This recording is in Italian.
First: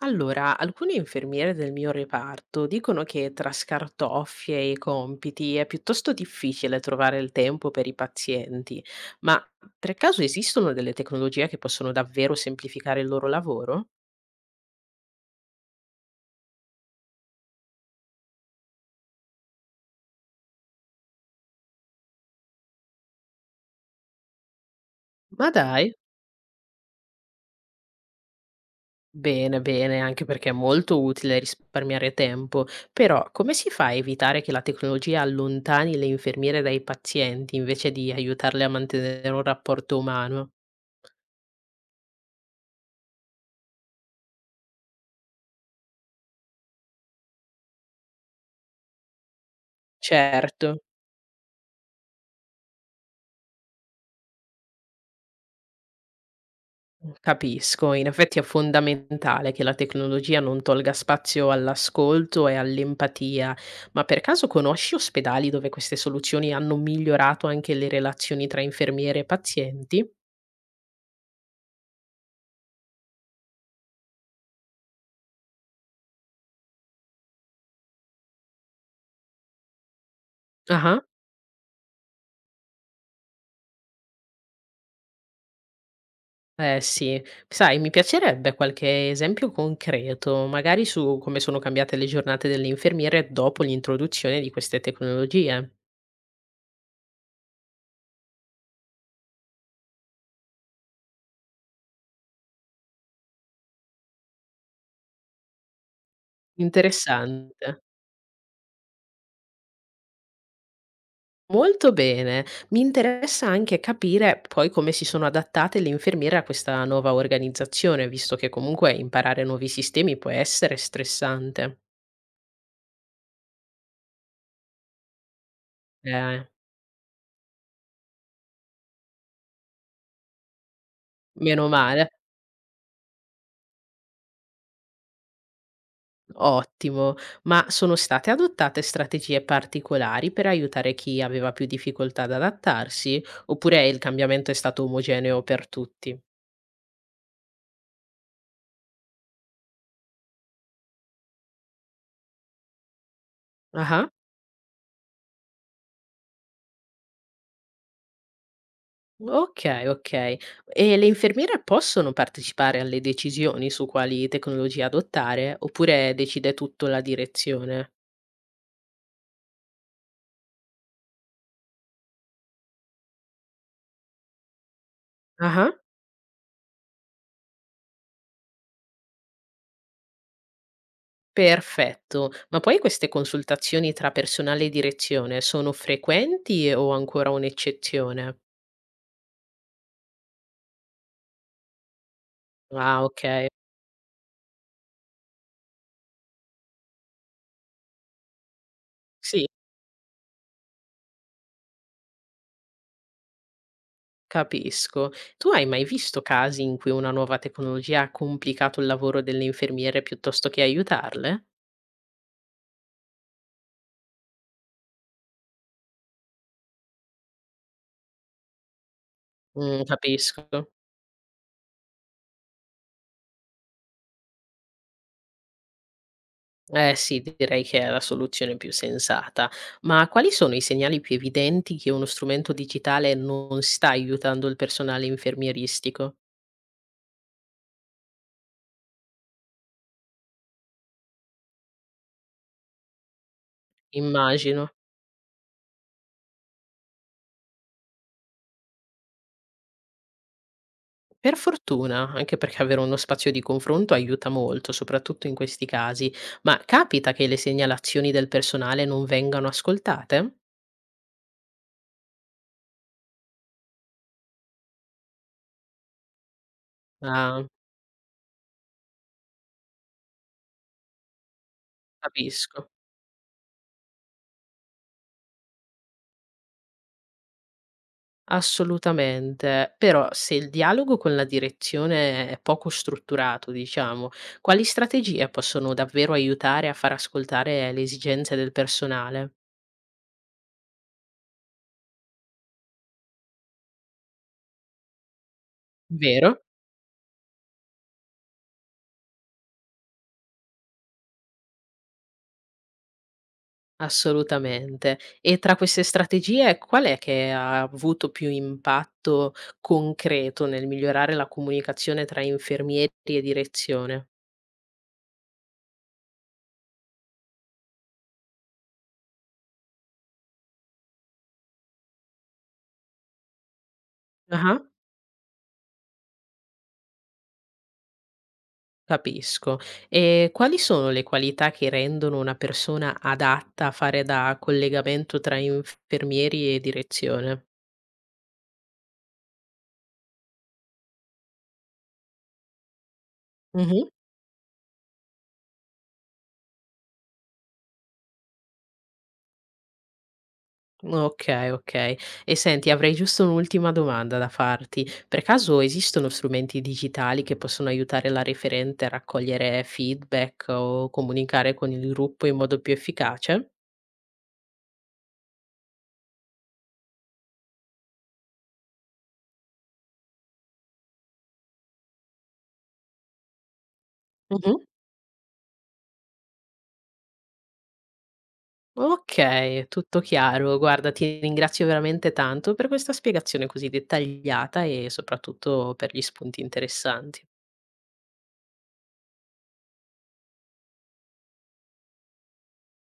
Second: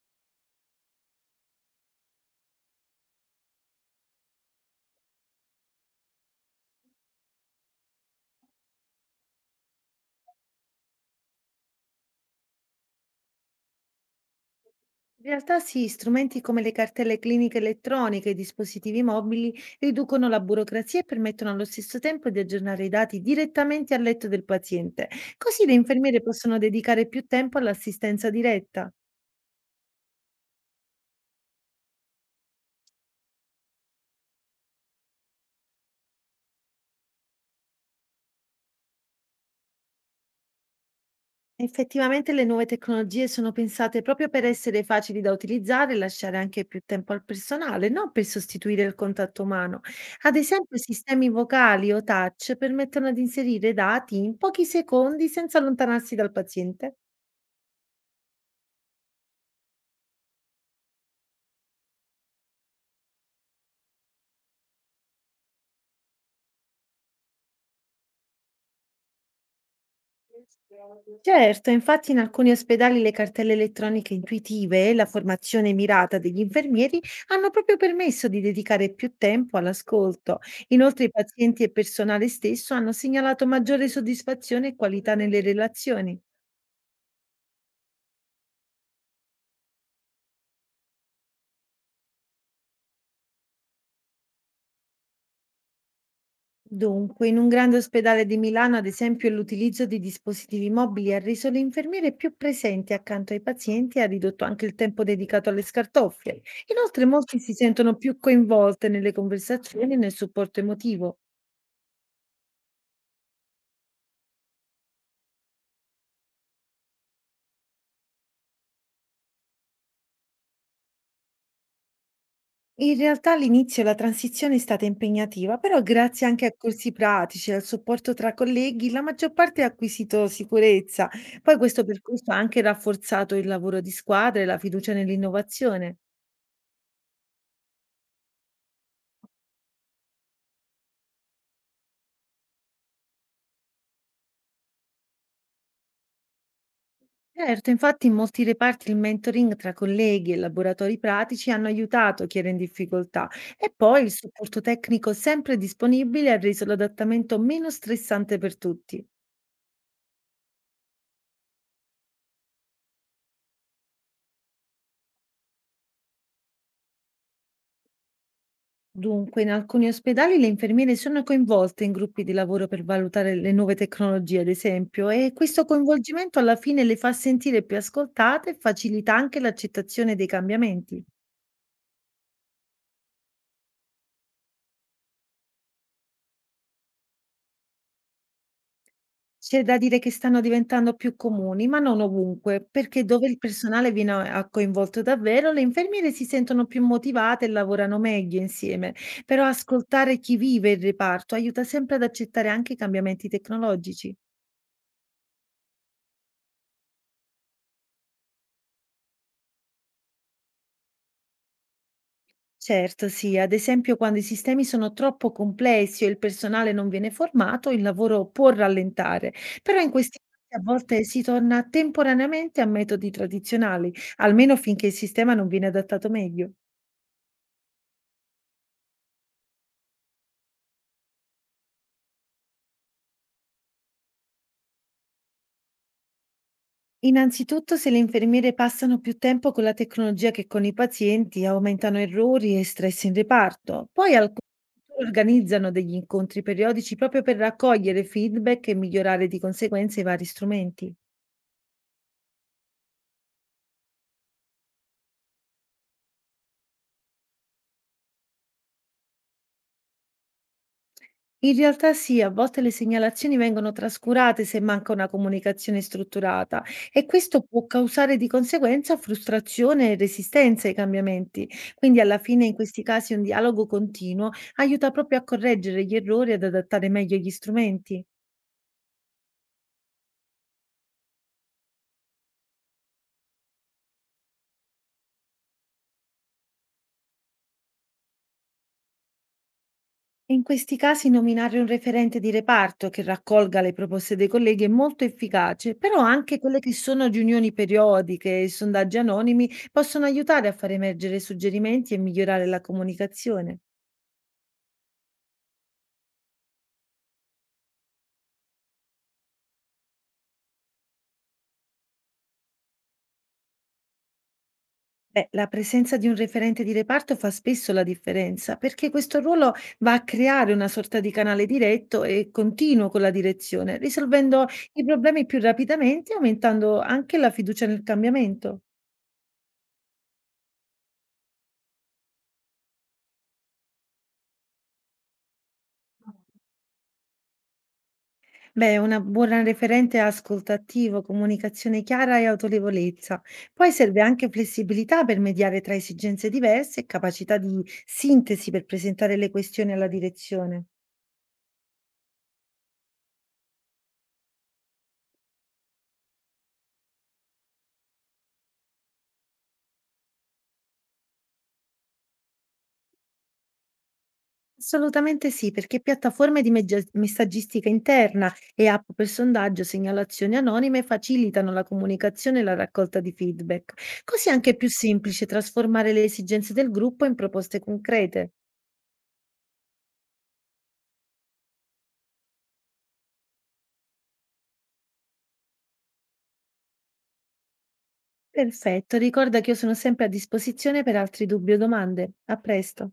Allora, alcune infermiere del mio reparto dicono che tra scartoffie e compiti è piuttosto difficile trovare il tempo per i pazienti, ma per caso esistono delle tecnologie che possono davvero semplificare il loro lavoro? In realtà sì, strumenti come le cartelle cliniche elettroniche e i dispositivi mobili riducono la burocrazia e permettono allo stesso tempo di aggiornare i dati direttamente al letto del paziente. Ma Così le dai, infermiere possono dedicare più tempo all'assistenza diretta. bene, bene, anche perché è molto utile risparmiare tempo, però come si fa a evitare che la tecnologia allontani le infermiere dai pazienti invece di aiutarle a mantenere un rapporto umano? Effettivamente le nuove tecnologie sono pensate proprio per essere facili da utilizzare e lasciare anche più tempo al personale, non per sostituire il contatto umano. Ad Certo. esempio, sistemi vocali o touch permettono di inserire dati in pochi secondi senza allontanarsi dal paziente. Capisco, in effetti è fondamentale che la tecnologia non tolga spazio all'ascolto e all'empatia, ma per caso conosci ospedali dove queste soluzioni hanno migliorato anche le relazioni tra infermiere e pazienti? Certo, infatti in alcuni ospedali le cartelle elettroniche intuitive e la formazione mirata degli infermieri hanno proprio permesso di dedicare più tempo all'ascolto. Ah-ah. Inoltre i pazienti e il personale stesso hanno segnalato maggiore soddisfazione e qualità nelle relazioni. Eh sì, sai, mi piacerebbe qualche esempio concreto, magari su come sono cambiate le giornate delle infermiere dopo l'introduzione di queste tecnologie. Dunque, in un grande ospedale di Milano, ad esempio, l'utilizzo di dispositivi mobili ha reso le infermiere più presenti accanto ai pazienti e ha ridotto anche il tempo dedicato alle scartoffie. Inoltre, molti si Interessante. sentono più coinvolte nelle conversazioni e nel supporto emotivo. Molto bene. Mi interessa anche capire poi come si sono adattate le infermiere a questa nuova organizzazione, visto che comunque imparare nuovi sistemi può essere stressante. In realtà all'inizio la transizione è stata impegnativa, però grazie anche Eh, a corsi pratici e al supporto tra colleghi, la maggior parte ha acquisito sicurezza. Poi meno questo male. percorso ha anche rafforzato il lavoro di squadra e la fiducia nell'innovazione. Ottimo. Ma sono state adottate strategie particolari per aiutare chi aveva più difficoltà ad adattarsi? Oppure il cambiamento è stato omogeneo per tutti? Certo, infatti in molti reparti il mentoring tra colleghi e laboratori pratici hanno aiutato chi era in difficoltà e poi Ah. il supporto tecnico sempre disponibile ha reso l'adattamento meno stressante per tutti. Okay, okay. E le infermiere possono partecipare alle decisioni su quali tecnologie adottare, oppure decide tutto la direzione? Dunque, in alcuni ospedali le infermiere sono coinvolte in gruppi di lavoro per valutare le nuove tecnologie, ad esempio, e questo Ah-ah. coinvolgimento alla fine le fa sentire più ascoltate e facilita anche l'accettazione dei cambiamenti. Perfetto. Ma poi queste consultazioni tra personale e direzione sono frequenti o ancora un'eccezione? C'è da dire che stanno diventando più comuni, ma non ovunque, Ah, perché dove il okay. personale viene a coinvolto davvero, le infermiere si sentono più motivate e lavorano meglio insieme. Però Sì, ascoltare chi vive il reparto aiuta sempre ad accettare anche i cambiamenti tecnologici. capisco. Tu hai mai visto casi in cui una nuova tecnologia ha complicato il lavoro delle infermiere piuttosto che aiutarle? Certo, sì, ad esempio quando i sistemi sono troppo complessi o il personale non viene formato, il lavoro può rallentare, però in questi Capisco. casi a volte si torna temporaneamente a metodi tradizionali, almeno finché il sistema non viene adattato meglio. Eh sì, direi che è la soluzione più sensata. Ma quali sono i segnali più evidenti che uno strumento digitale non sta aiutando il personale infermieristico? Innanzitutto, se le infermiere passano più tempo con la tecnologia che con i pazienti, aumentano errori e stress in reparto. Poi alcuni Immagino. organizzano degli incontri periodici proprio per raccogliere feedback e migliorare di conseguenza i vari strumenti. Per fortuna, anche perché avere uno spazio di confronto aiuta molto, soprattutto in questi casi. Ma capita che le segnalazioni del personale non vengano ascoltate? In realtà sì, a volte le segnalazioni vengono trascurate se manca una comunicazione strutturata e questo Ah, può causare di conseguenza frustrazione e resistenza ai cambiamenti. Quindi alla fine in capisco. questi casi un dialogo continuo aiuta proprio a correggere gli errori e ad adattare meglio gli strumenti. Assolutamente, però se il dialogo con la direzione è poco strutturato, diciamo, quali strategie possono davvero aiutare a far ascoltare le esigenze del personale? E in questi casi nominare un referente di reparto che raccolga le proposte dei colleghi è molto efficace, però anche Vero? quelle che sono riunioni periodiche e sondaggi anonimi possono aiutare a far emergere suggerimenti e migliorare la comunicazione. Assolutamente. E tra queste strategie, qual è che ha avuto più impatto concreto nel migliorare la comunicazione tra infermieri e direzione? Beh, la presenza di un referente di reparto fa spesso la differenza, perché questo ruolo va a creare una sorta di canale diretto e continuo con la direzione, risolvendo i problemi più rapidamente e aumentando anche la fiducia nel cambiamento. Capisco. E quali sono le qualità che rendono una persona adatta a fare da collegamento tra infermieri e direzione? Beh, una buona referente è ascoltativo, comunicazione chiara e autorevolezza. Poi Mhm. serve anche flessibilità per mediare tra esigenze diverse e capacità di sintesi per presentare le questioni alla direzione. Ok, ok. E senti, avrei giusto un'ultima domanda da farti. Per caso esistono strumenti digitali che possono aiutare la referente a raccogliere feedback o comunicare con il gruppo in modo più efficace? Assolutamente sì, perché piattaforme di messaggistica interna e app per sondaggio, segnalazioni anonime facilitano la comunicazione e la raccolta di feedback. Così è Mhm. anche più semplice trasformare le esigenze del gruppo in proposte concrete. Okay, tutto chiaro. Guarda, ti ringrazio veramente tanto per questa spiegazione così dettagliata e soprattutto per gli spunti interessanti. Perfetto, ricorda che io sono sempre a disposizione per altri dubbi o domande. A presto.